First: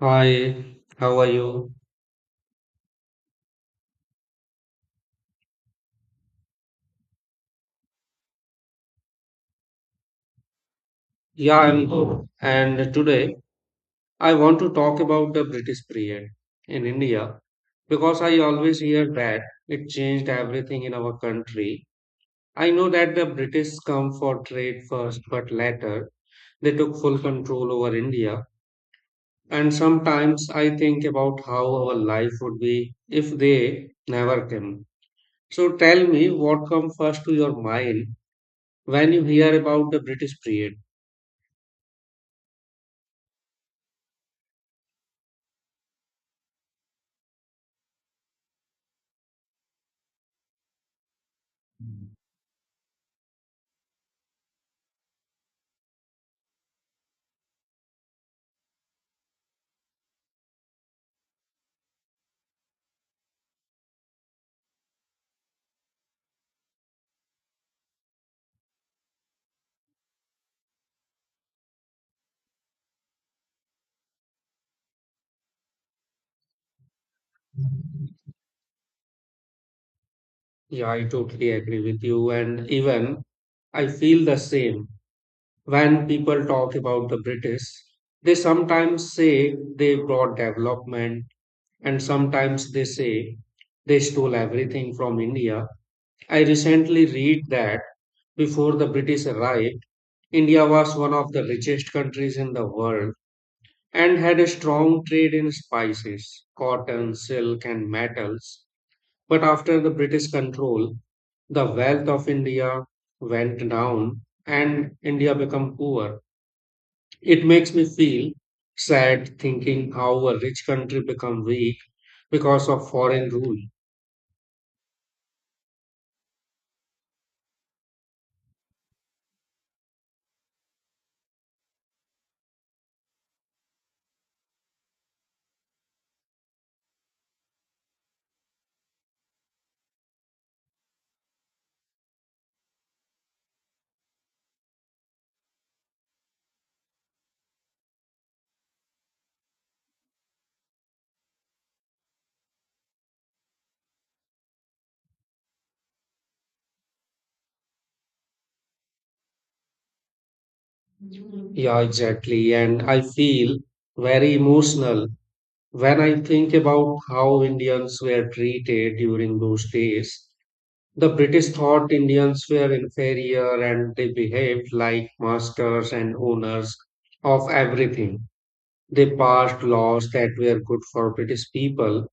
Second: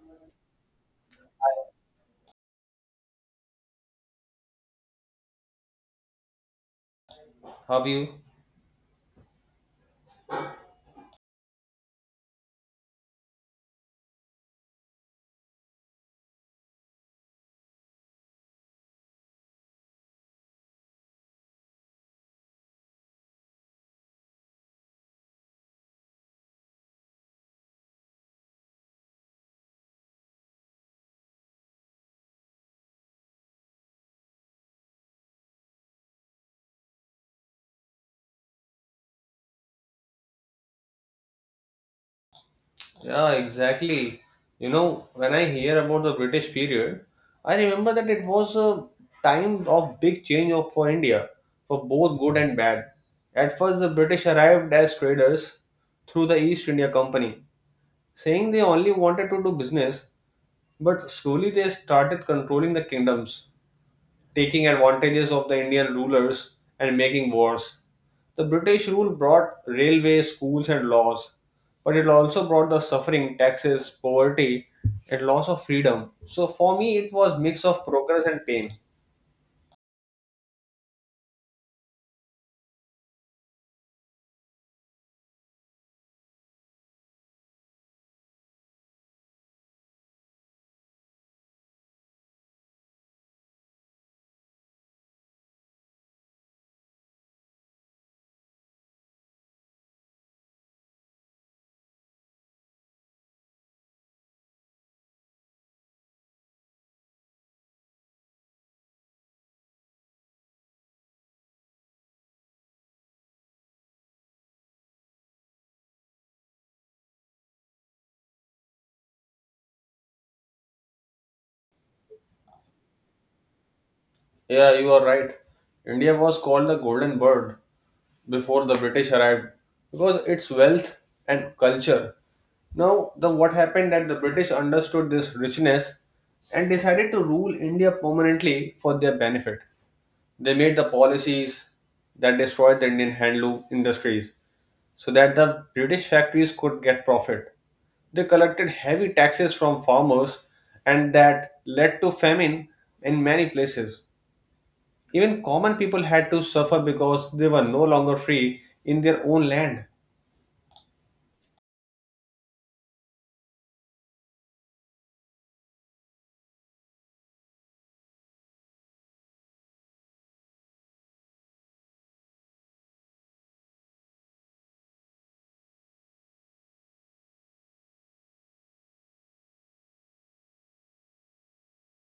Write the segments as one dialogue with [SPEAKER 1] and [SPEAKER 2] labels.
[SPEAKER 1] Hi, how are you?
[SPEAKER 2] Have you?
[SPEAKER 1] Yeah, I'm good. And today I want to talk about the British period in India because I always hear that it changed everything in our country. I know that the British come for trade first, but later they took full control over India. And sometimes I think about how our life would be if they never came. So tell me what comes first to your mind when you hear about the British period.
[SPEAKER 2] Yeah, exactly. When I hear about the British period, I remember that it was a time of big change for India, for both good and bad. At first, the British arrived as traders through the East India Company, saying they only wanted to do business, but slowly they started controlling the kingdoms, taking advantages of the Indian rulers and making wars. The British rule brought railways, schools, and laws, but it also brought the suffering, taxes, poverty, and loss of freedom. So for me, it was mix of progress and pain.
[SPEAKER 1] Yeah, I totally agree with you. And even I feel the same when people talk about the British. They sometimes say they brought development, and sometimes they say they stole everything from India. I recently read that before the British arrived, India was one of the richest countries in the world and had a strong trade in spices, cotton, silk, and metals. But after the British control, the wealth of India went down and India became poor. It makes me feel sad thinking how a rich country become weak because of foreign rule.
[SPEAKER 2] Yeah, you are right. India was called the Golden Bird before the British arrived because its wealth and culture. Now, the what happened that the British understood this richness and decided to rule India permanently for their benefit. They made the policies that destroyed the Indian handloom industries so that the British factories could get profit. They collected heavy taxes from farmers, and that led to famine in many places. Even common people had to suffer because they were no longer free in their own land.
[SPEAKER 1] Yeah, exactly. And I feel very emotional when I think about how Indians were treated during those days. The British thought Indians were inferior and they behaved like masters and owners of everything. They passed laws that were good for British people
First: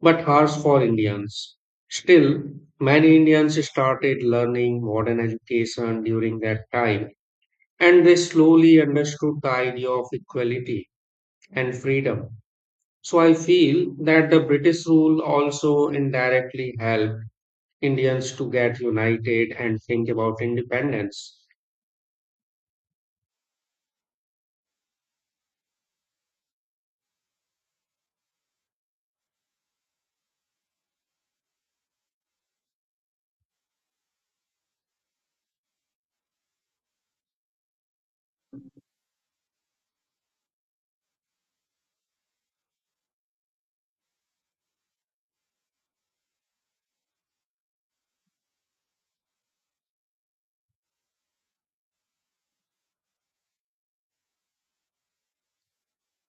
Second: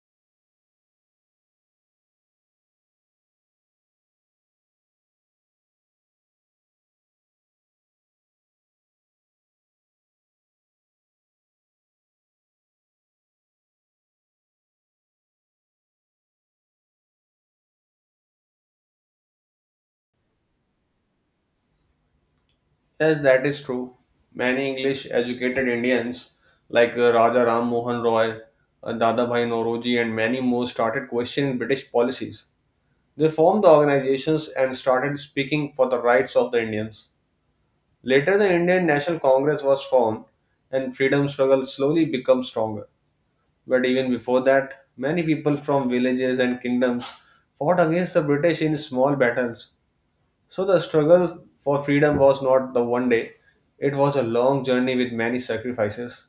[SPEAKER 1] but harsh for Indians. Still, many Indians started learning modern education during that time and they slowly understood the idea of equality and freedom. So I feel that the British rule also indirectly helped Indians to get united and think about independence.
[SPEAKER 2] Yes, that is true. Many English educated Indians like Raja Ram Mohan Roy, Dadabhai Nauroji, and many more started questioning British policies. They formed the organizations and started speaking for the rights of the Indians. Later, the Indian National Congress was formed, and freedom struggle slowly became stronger. But even before that, many people from villages and kingdoms fought against the British in small battles. So the struggle for freedom was not the one day; it was a long journey with many sacrifices.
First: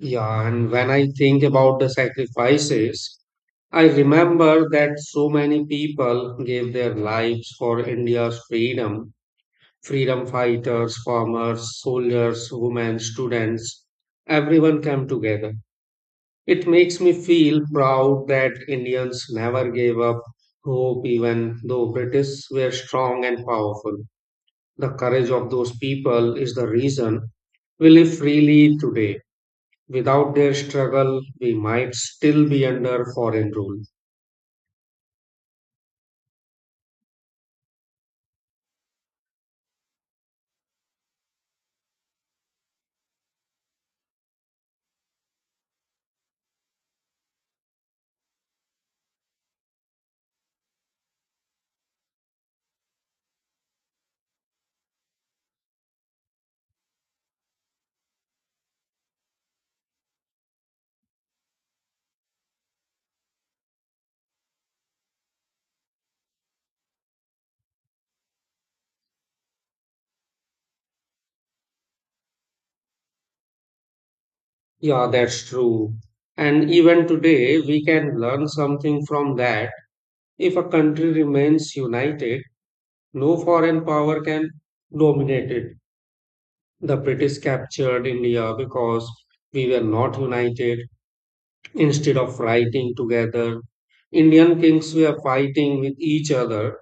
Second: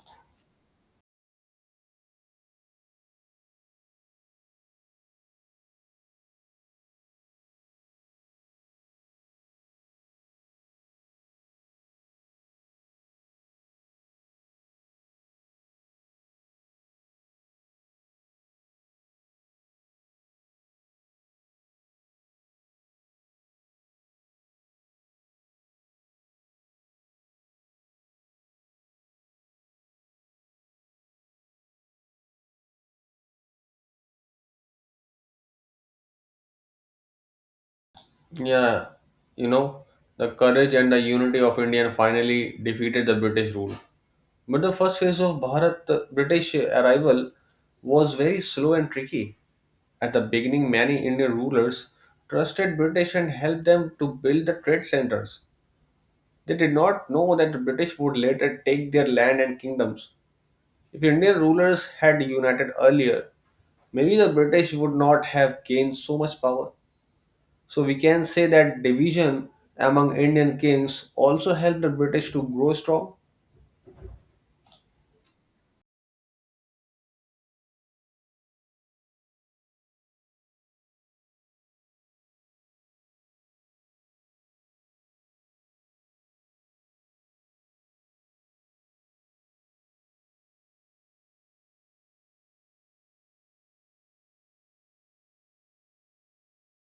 [SPEAKER 1] Yeah, and when I think about the sacrifices, I remember that so many people gave their lives for India's freedom freedom fighters, farmers, soldiers, women, students. Everyone came together. It makes me feel proud that Indians never gave up hope, even though British were strong and powerful. The courage of those people is the reason we live freely today. Without their struggle, we might still be under foreign rule.
[SPEAKER 2] Yeah, you know, the courage and the unity of India finally defeated the British rule. But the first phase of Bharat British arrival was very slow and tricky. At the beginning, many Indian rulers trusted British and helped them to build the trade centers. They did not know that the British would later take their land and kingdoms. If Indian rulers had united earlier, maybe the British would not have gained so much power. So we can say that division among Indian kings also helped the British to grow strong.
[SPEAKER 1] Yeah, that's true. And even today, we can learn something from that. If a country remains united, no foreign power can dominate it. The British captured India because we were not united. Instead of fighting together, Indian kings were fighting with each other.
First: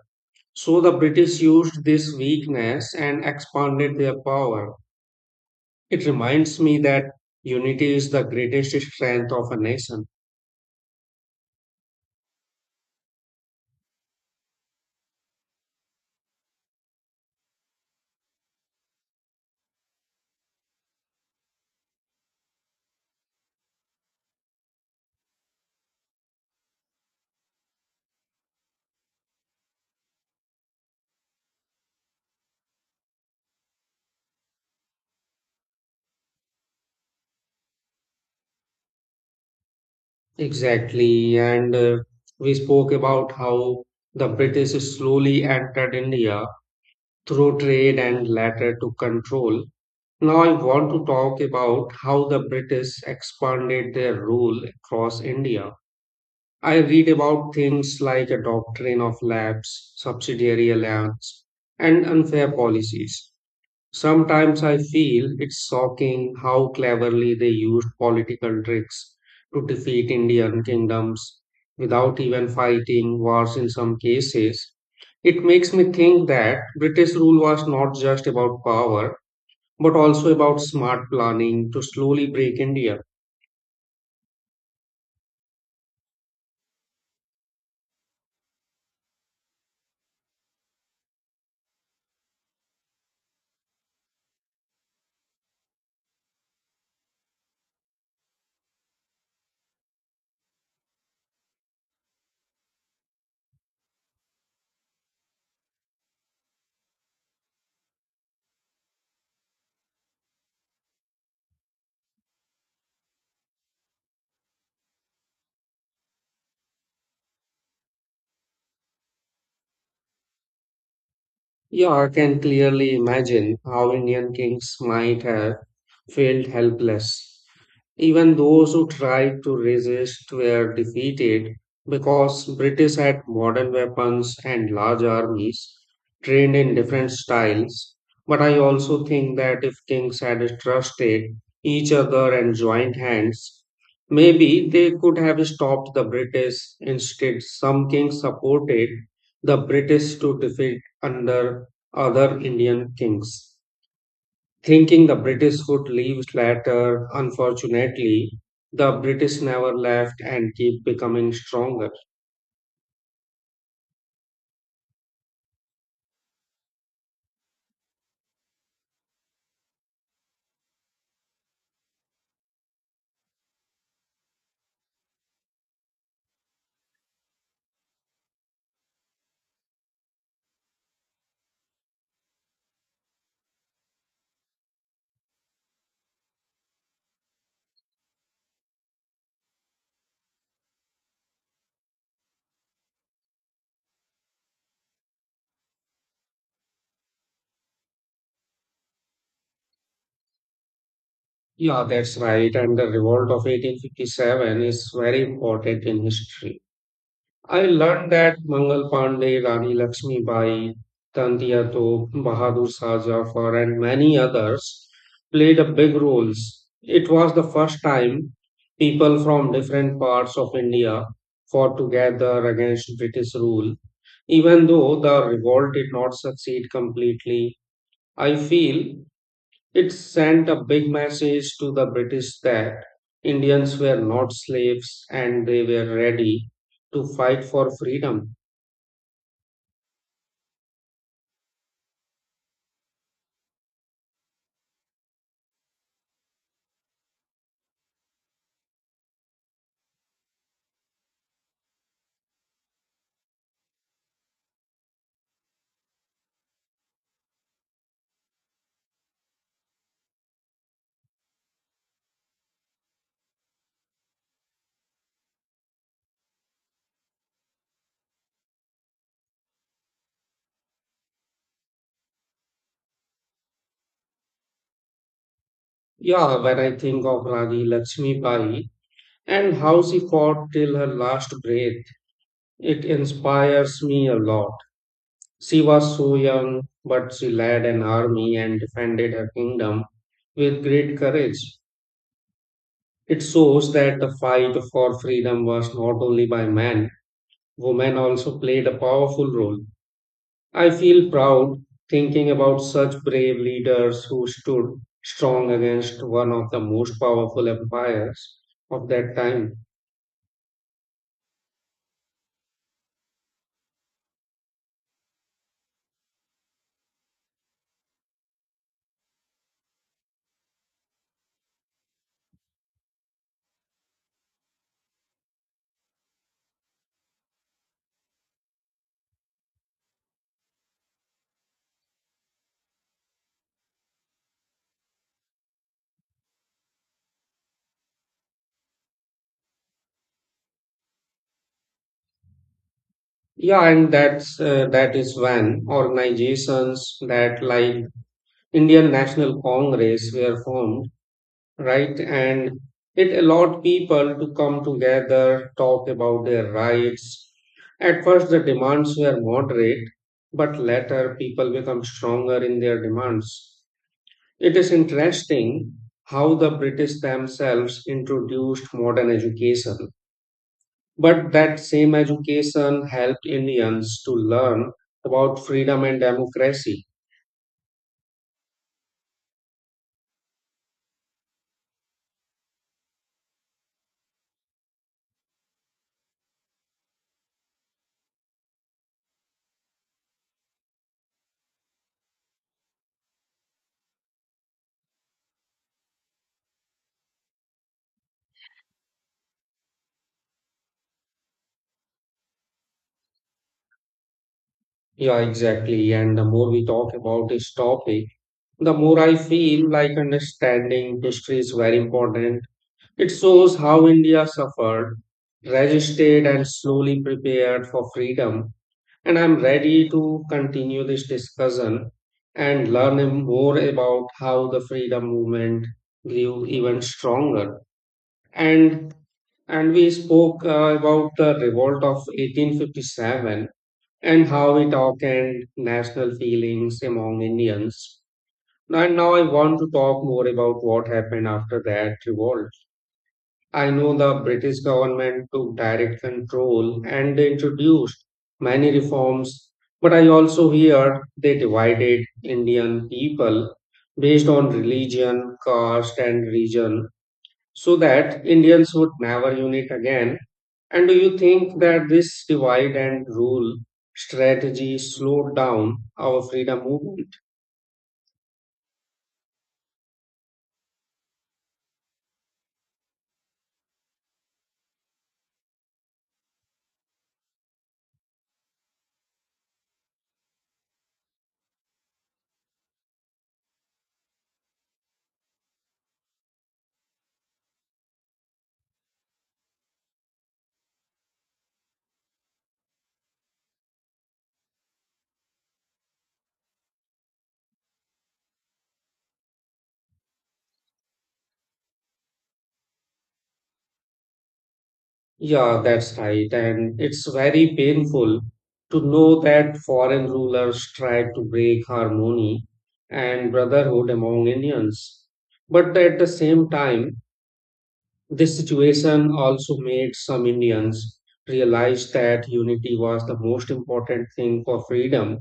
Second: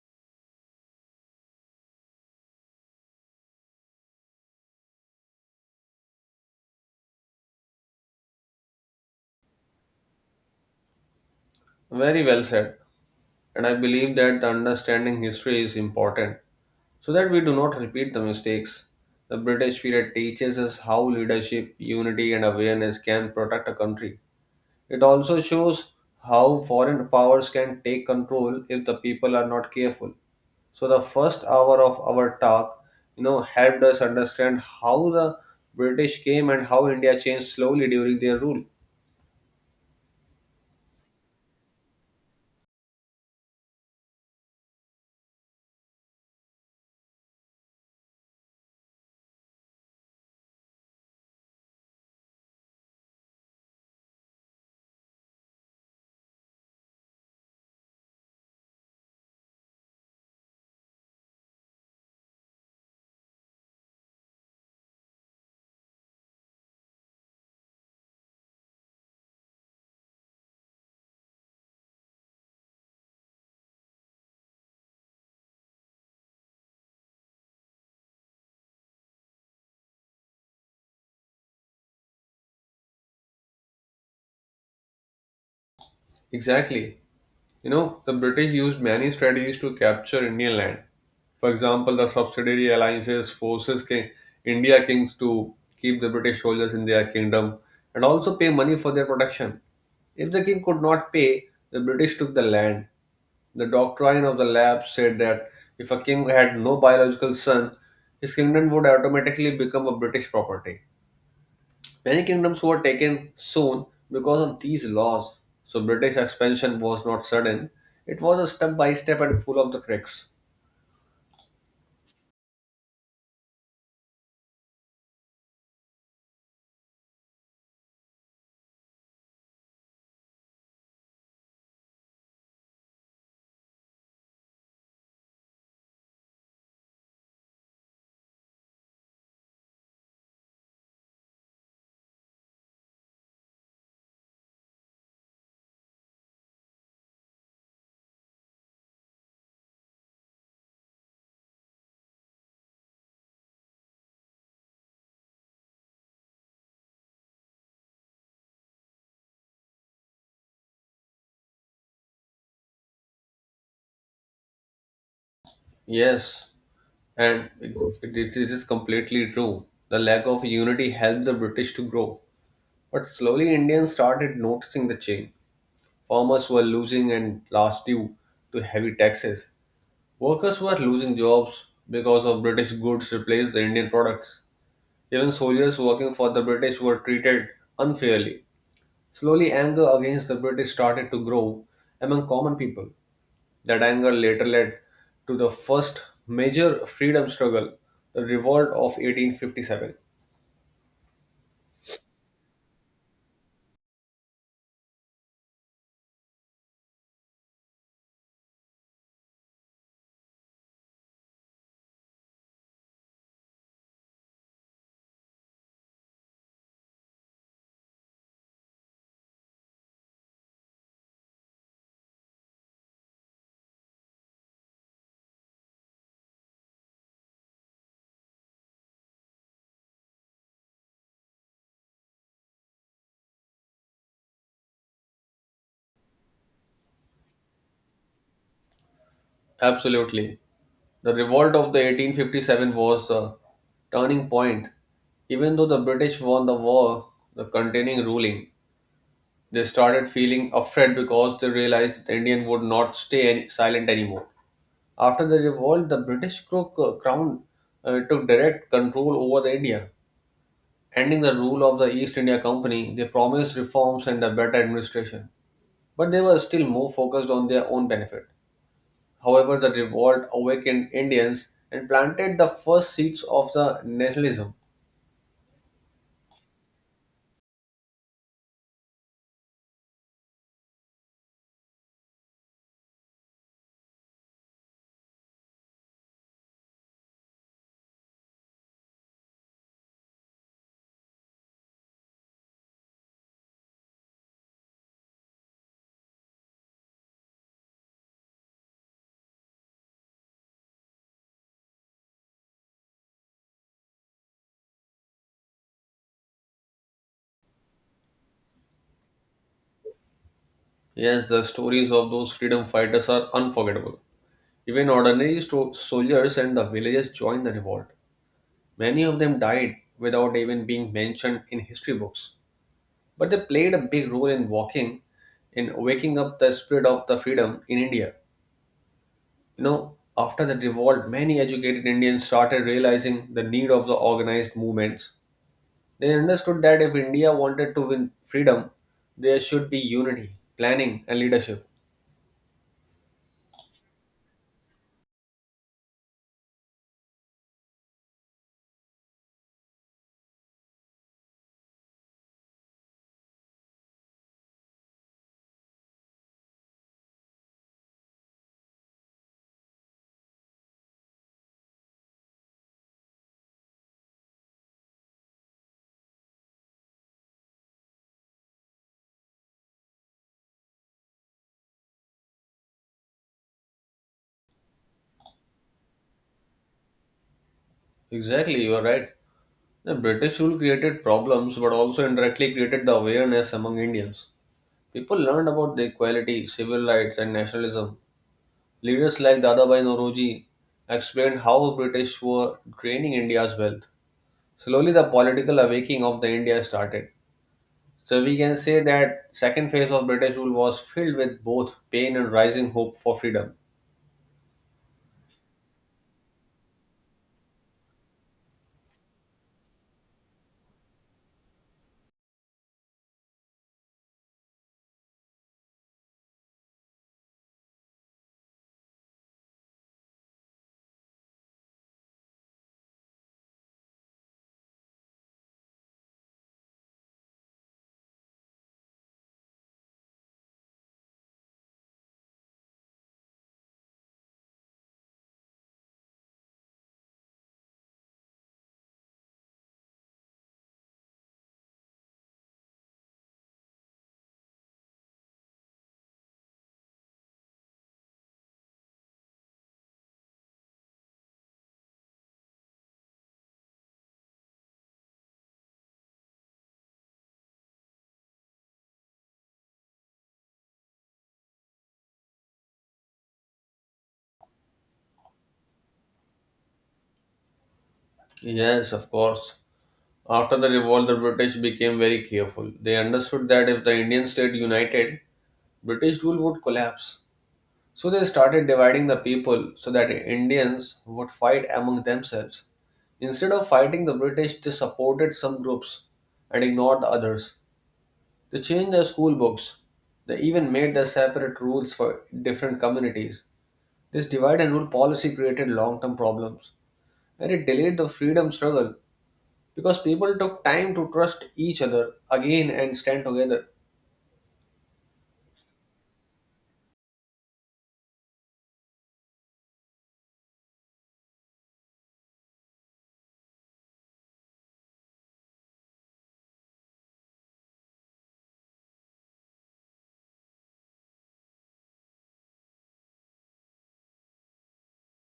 [SPEAKER 1] So the British used this weakness and expanded their power. It reminds me that unity is the greatest strength of a nation.
[SPEAKER 2] Very well said, and I believe that the understanding history is important so that we do not repeat the mistakes. The British period teaches us how leadership, unity, and awareness can protect a country. It also shows how foreign powers can take control if the people are not careful. So the first hour of our talk, helped us understand how the British came and how India changed slowly during their rule.
[SPEAKER 1] Exactly, and we spoke about how the British slowly entered India through trade and later to control. Now, I want to talk about how the British expanded their rule across India. I read about things like a doctrine of lapse, subsidiary allowance, and unfair policies. Sometimes I feel it's shocking how cleverly they used political tricks to defeat Indian kingdoms without even fighting wars in some cases. It makes me think that British rule was not just about power, but also about smart planning to slowly break India.
[SPEAKER 2] Exactly. The British used many strategies to capture Indian land. For example, the subsidiary alliances forces India kings to keep the British soldiers in their kingdom and also pay money for their protection. If the king could not pay, the British took the land. The doctrine of the lab said that if a king had no biological son, his kingdom would automatically become a British property. Many kingdoms were taken soon because of these laws. So British expansion was not sudden. It was a step by step and full of the cracks.
[SPEAKER 1] Yeah, I can clearly imagine how Indian kings might have felt helpless. Even those who tried to resist were defeated because British had modern weapons and large armies trained in different styles. But I also think that if kings had trusted each other and joined hands, maybe they could have stopped the British. Instead, some kings supported the British to defeat under other Indian kings thinking the British would leave later. Unfortunately, the British never left and keep becoming stronger.
[SPEAKER 2] Yes, and it is completely true. The lack of unity helped the British to grow. But slowly, Indians started noticing the change. Farmers were losing and last due to heavy taxes. Workers were losing jobs because of British goods replaced the Indian products. Even soldiers working for the British were treated unfairly. Slowly, anger against the British started to grow among common people. That anger later led to the first major freedom struggle, the Revolt of 1857.
[SPEAKER 1] Yeah, that's right. And the revolt of 1857 is very important in history. I learned that Mangal Pandey, Rani Lakshmi Bai, Tantia Tope, Bahadur Shah Zafar, and many others played a big roles. It was the first time people from different parts of India fought together against British rule. Even though the revolt did not succeed completely, I feel it sent a big message to the British that Indians were not slaves and they were ready to fight for freedom.
[SPEAKER 2] Absolutely. The Revolt of the 1857 was the turning point. Even though the British won the war, the continuing ruling, they started feeling afraid because they realized the Indian would not stay silent anymore. After the revolt, the British crown took direct control over the India, ending the rule of the East India Company. They promised reforms and a better administration, but they were still more focused on their own benefit. However, the revolt awakened Indians and planted the first seeds of the nationalism.
[SPEAKER 1] Yeah, when I think of Rani Lakshmi Bai and how she fought till her last breath, it inspires me a lot. She was so young, but she led an army and defended her kingdom with great courage. It shows that the fight for freedom was not only by men, women also played a powerful role. I feel proud thinking about such brave leaders who stood strong against one of the most powerful empires of that time.
[SPEAKER 2] Yes, the stories of those freedom fighters are unforgettable. Even ordinary soldiers and the villagers joined the revolt. Many of them died without even being mentioned in history books, but they played a big role in waking up the spirit of the freedom in India. After the revolt, many educated Indians started realizing the need of the organized movements. They understood that if India wanted to win freedom, there should be unity, planning, and leadership.
[SPEAKER 1] Yeah, and that is when organizations that like Indian National Congress were formed, right? And it allowed people to come together, talk about their rights. At first, the demands were moderate, but later people become stronger in their demands. It is interesting how the British themselves introduced modern education, but that same education helped Indians to learn about freedom and democracy.
[SPEAKER 2] Exactly, you are right. The British rule created problems but also indirectly created the awareness among Indians. People learned about the equality, civil rights, and nationalism. Leaders like Dadabhai Nauroji explained how British were draining India's wealth. Slowly, the political awakening of the India started. So we can say that second phase of British rule was filled with both pain and rising hope for freedom.
[SPEAKER 1] Yeah, exactly. And the more we talk about this topic, the more I feel like understanding history is very important. It shows how India suffered, resisted, and slowly prepared for freedom. And I'm ready to continue this discussion and learn more about how the freedom movement grew even stronger. And and we spoke about the revolt of 1857 and how it awakened national feelings among Indians. And now I want to talk more about what happened after that revolt. I know the British government took direct control and they introduced many reforms, but I also hear they divided Indian people based on religion, caste, and region so that Indians would never unite again. And do you think that this divide and rule strategy slowed down our freedom movement?
[SPEAKER 2] Yes, of course. After the revolt, the British became very careful. They understood that if the Indian state united, British rule would collapse. So they started dividing the people so that Indians would fight among themselves. Instead of fighting the British, they supported some groups and ignored the others. They changed their school books. They even made their separate rules for different communities. This divide and rule policy created long term problems, and it delayed the freedom struggle because people took time to trust each other again and stand together.
[SPEAKER 1] Yeah, that's right. And it's very painful to know that foreign rulers tried to break harmony and brotherhood among Indians. But at the same time, this situation also made some Indians realize that unity was the most important thing for freedom.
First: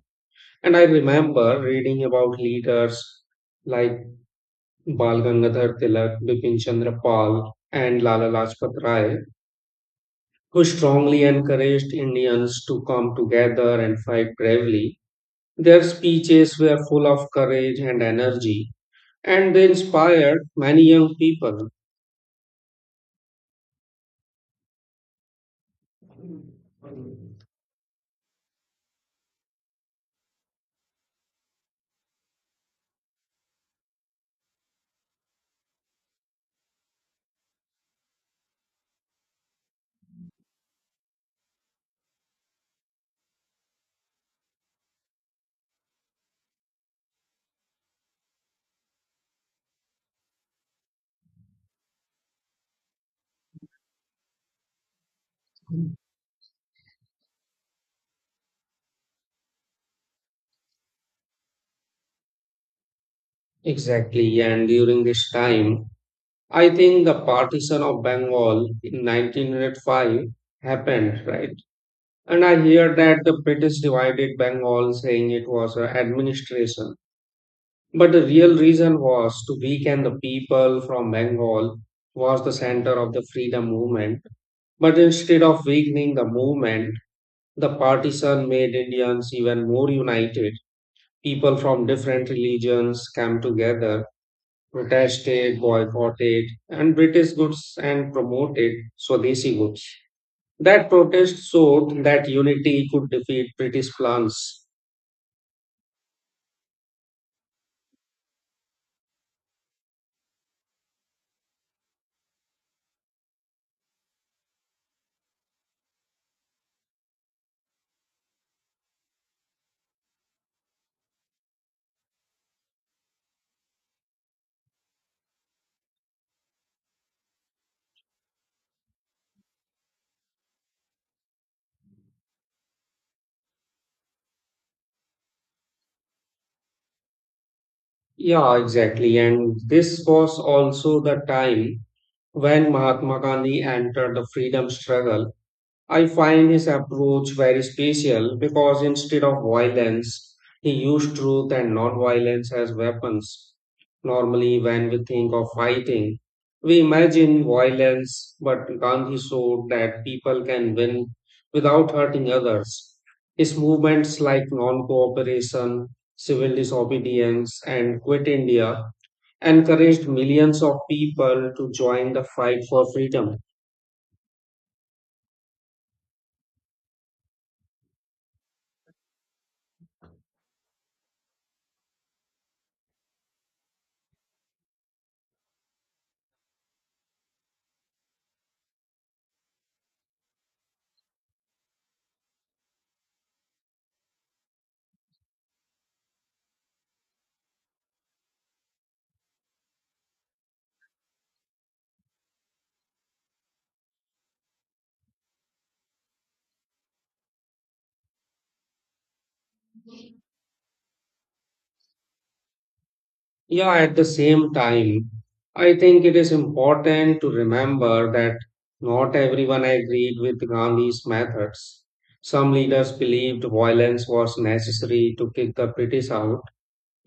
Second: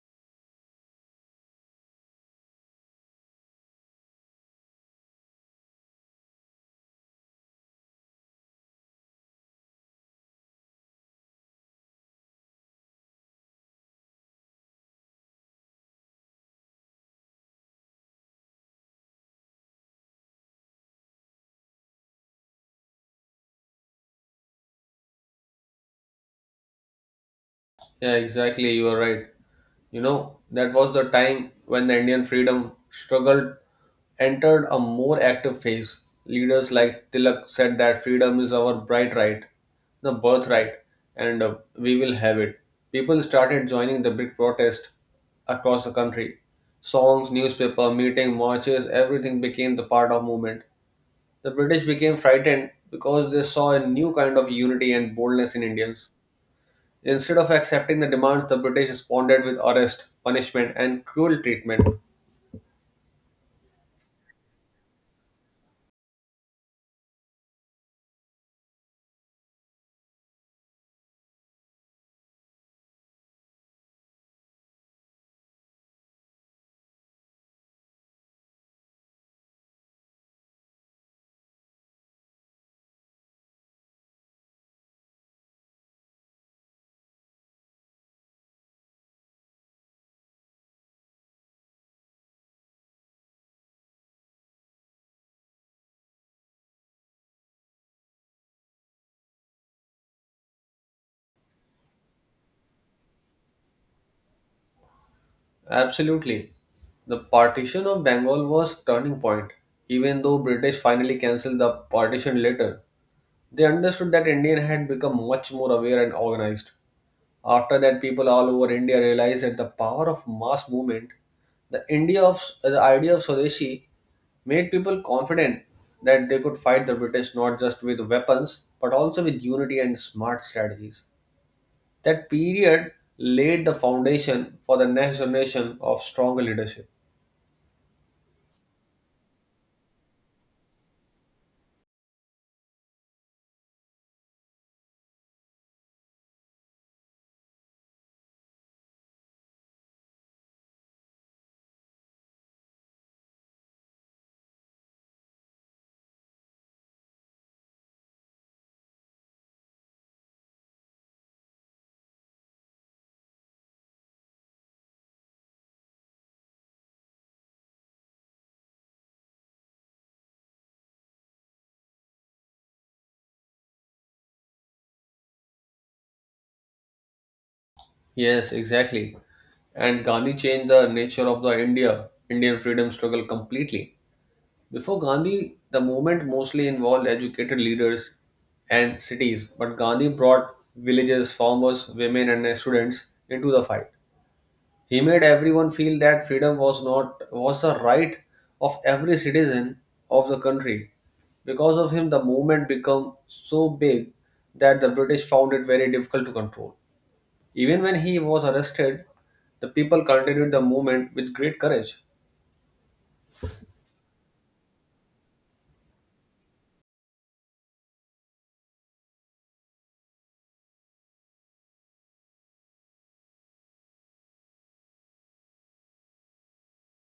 [SPEAKER 1] And I remember reading about leaders like Bal Gangadhar Tilak, Bipin Chandra Pal, and Lala Lajpat Rai who strongly encouraged Indians to come together and fight bravely. Their speeches were full of courage and energy, and they inspired many young people.
[SPEAKER 2] Yeah, exactly. You are right. That was the time when the Indian freedom struggle entered a more active phase. Leaders like Tilak said that freedom is our bright right, the birthright, and we will have it. People started joining the big protest across the country. Songs, newspaper, meeting, marches, everything became the part of movement. The British became frightened because they saw a new kind of unity and boldness in Indians. Instead of accepting the demands, the British responded with arrest, punishment, and cruel treatment.
[SPEAKER 1] Exactly, and during this time, I think the partition of Bengal in 1905 happened, right? And I hear that the British divided Bengal, saying it was an administration. But the real reason was to weaken the people from Bengal was the center of the freedom movement. But instead of weakening the movement, the partisan made Indians even more united. People from different religions came together, protested, boycotted, and British goods and promoted Swadeshi goods. That protest showed that unity could defeat British plans.
[SPEAKER 2] Absolutely. The partition of Bengal was turning point. Even though British finally cancelled the partition later, they understood that India had become much more aware and organized. After that, people all over India realized that the power of mass movement, the India of the idea of Swadeshi, made people confident that they could fight the British not just with weapons but also with unity and smart strategies. That period laid the foundation for the next generation of stronger leadership.
[SPEAKER 1] Yeah, exactly. And this was also the time when Mahatma Gandhi entered the freedom struggle. I find his approach very special because instead of violence, he used truth and non-violence as weapons. Normally, when we think of fighting, we imagine violence, but Gandhi showed that people can win without hurting others. His movements like non-cooperation, civil disobedience, and Quit India encouraged millions of people to join the fight for freedom.
[SPEAKER 2] Yes, exactly. And Gandhi changed the nature of the Indian freedom struggle completely. Before Gandhi, the movement mostly involved educated leaders and cities, but Gandhi brought villages, farmers, women, and students into the fight. He made everyone feel that freedom was not was the right of every citizen of the country. Because of him, the movement became so big that the British found it very difficult to control. Even when he was arrested, the people continued the movement with great courage.
[SPEAKER 1] Yeah, at the same time, I think it is important to remember that not everyone agreed with Gandhi's methods. Some leaders believed violence was necessary to kick the British out.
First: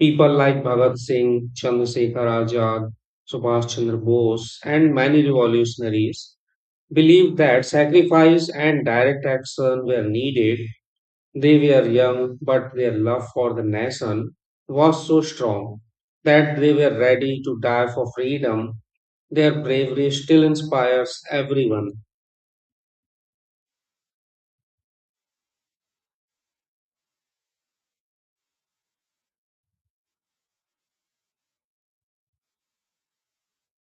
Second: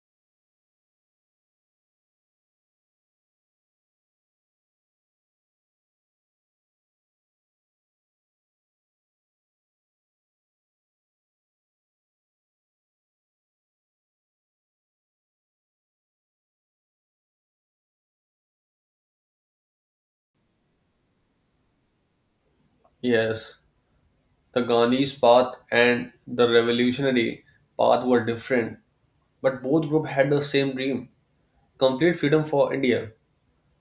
[SPEAKER 1] People like Bhagat Singh, Chandrasekhar Azad, Subhash Chandra Bose, and many revolutionaries believed that sacrifice and direct action were needed. They were young, but their love for the nation was so strong that they were ready to die for freedom. Their bravery still inspires everyone.
[SPEAKER 2] Yes, the Gandhi's path and the revolutionary path were different, but both groups had the same dream, complete freedom for India.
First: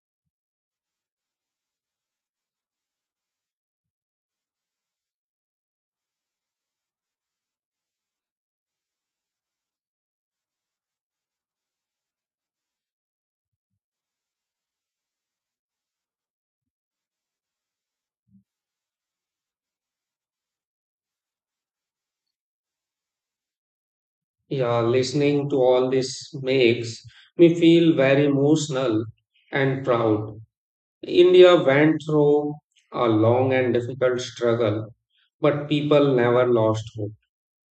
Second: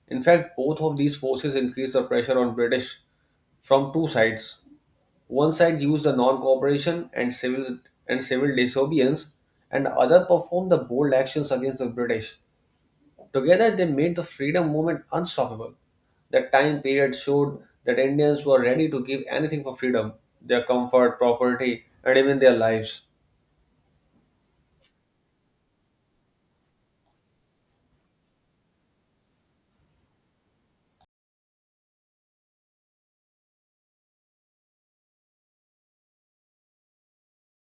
[SPEAKER 2] In fact, both of these forces increased the pressure on British from two sides. One side used the non-cooperation and civil disobedience, and the other performed the bold actions against the British. Together, they made the freedom movement unstoppable. That time period showed that Indians were ready to give anything for freedom, their comfort, property, and even their lives.
[SPEAKER 1] Yeah, listening to all this makes me feel very emotional and proud. India went through a long and difficult struggle, but people never lost hope.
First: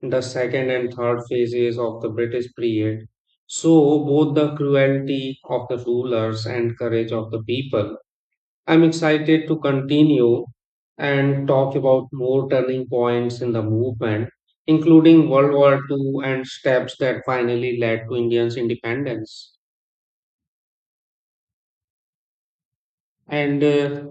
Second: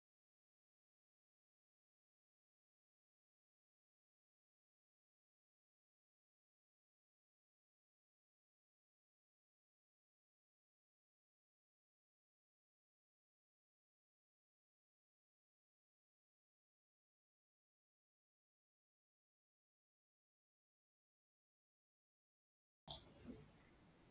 [SPEAKER 1] The second and third phases of the British period show both the cruelty of the rulers and courage of the people. I'm excited to continue and talk about more turning points in the movement, including World War II and steps that finally led to Indians' independence. And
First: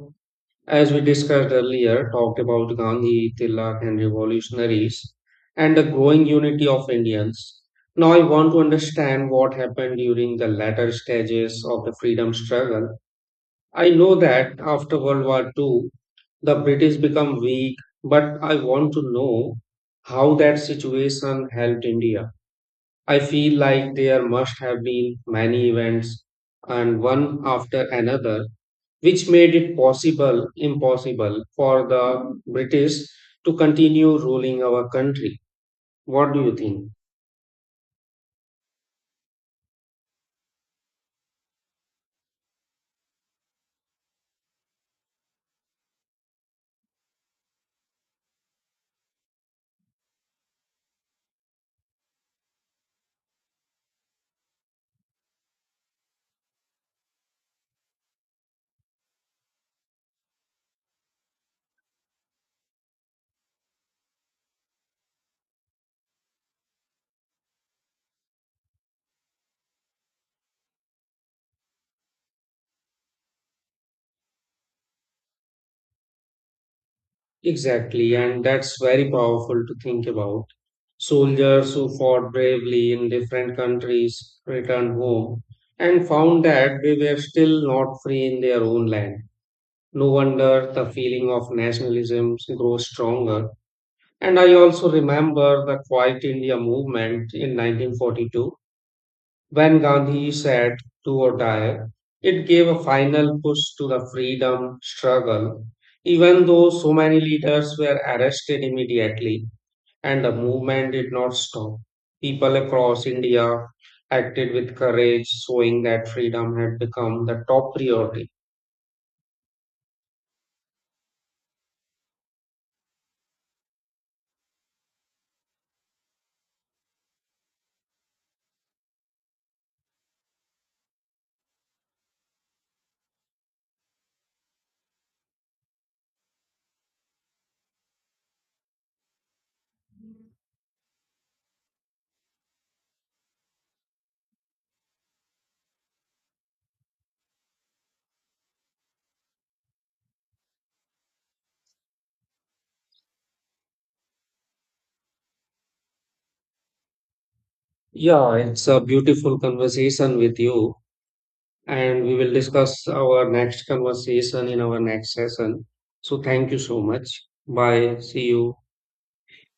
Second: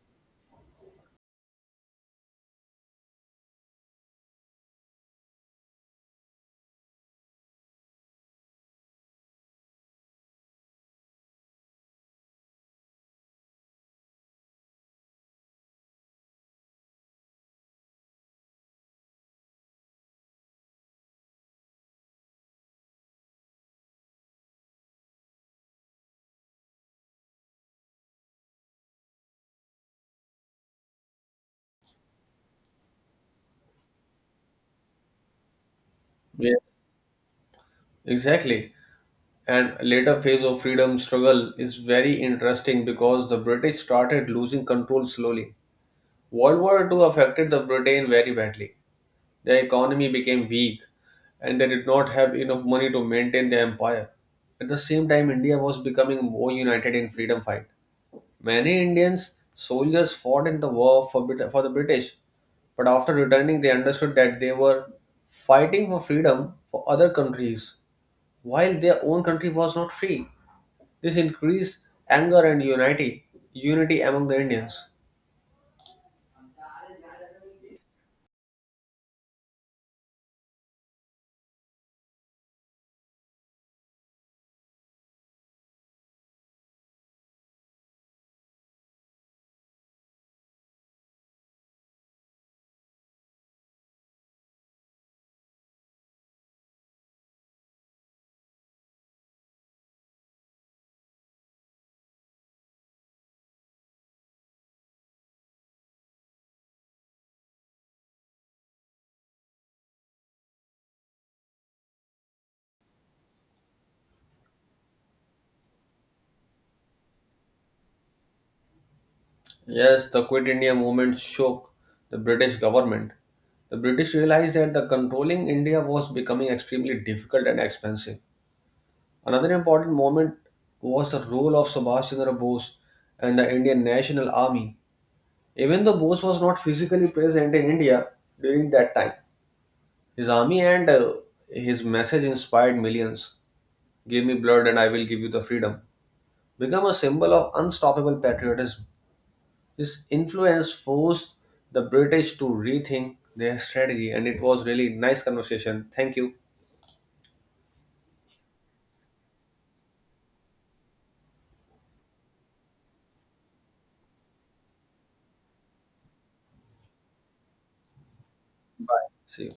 [SPEAKER 1] as we discussed earlier, talked about Gandhi, Tilak, and revolutionaries, and the growing unity of Indians. Now, I want to understand what happened during the latter stages of the freedom struggle. I know that after World War II, the British become weak, but I want to know how that situation helped India. I feel like there must have been many events, and one after another, which made it possible, impossible for the British to continue ruling our country. What do
[SPEAKER 2] Yeah.
[SPEAKER 1] you think?
[SPEAKER 2] Exactly. And later phase of freedom struggle is very interesting because the British started losing control slowly. World War II affected the Britain very badly. Their economy became weak and they did not have enough money to maintain their empire. At the same time, India was becoming more united in freedom fight. Many Indian soldiers fought in the war for the British, but after returning, they understood that they were fighting for freedom for other countries while their own country was not free. This increased anger and unity among the Indians.
[SPEAKER 1] Exactly, and that's very powerful to think about. Soldiers who fought bravely in different countries returned home and found that they were still not free in their own land. No wonder the feeling of nationalism grows stronger. And I also remember the Quiet India movement in 1942 when Gandhi said do or die, it gave a final push to the freedom struggle, even though so many leaders were arrested immediately and the movement did not stop. People across India acted with courage, showing that freedom had become the top priority.
[SPEAKER 2] Yes, the Quit India movement shook the British government. The British realized that the controlling India was becoming extremely difficult and expensive. Another important moment was the role of Subhash Chandra Bose and the Indian National Army. Even though Bose was not physically present in India during that time, his army and his message inspired millions. Give me blood and I will give you the freedom. Become a symbol of unstoppable patriotism. His influence forced the British to rethink their strategy, and it was really nice conversation. Thank you.
[SPEAKER 1] Yeah, it's a beautiful conversation with you, and we will discuss our next conversation in our next session. So, thank you so much. Bye. See you.
[SPEAKER 2] See you.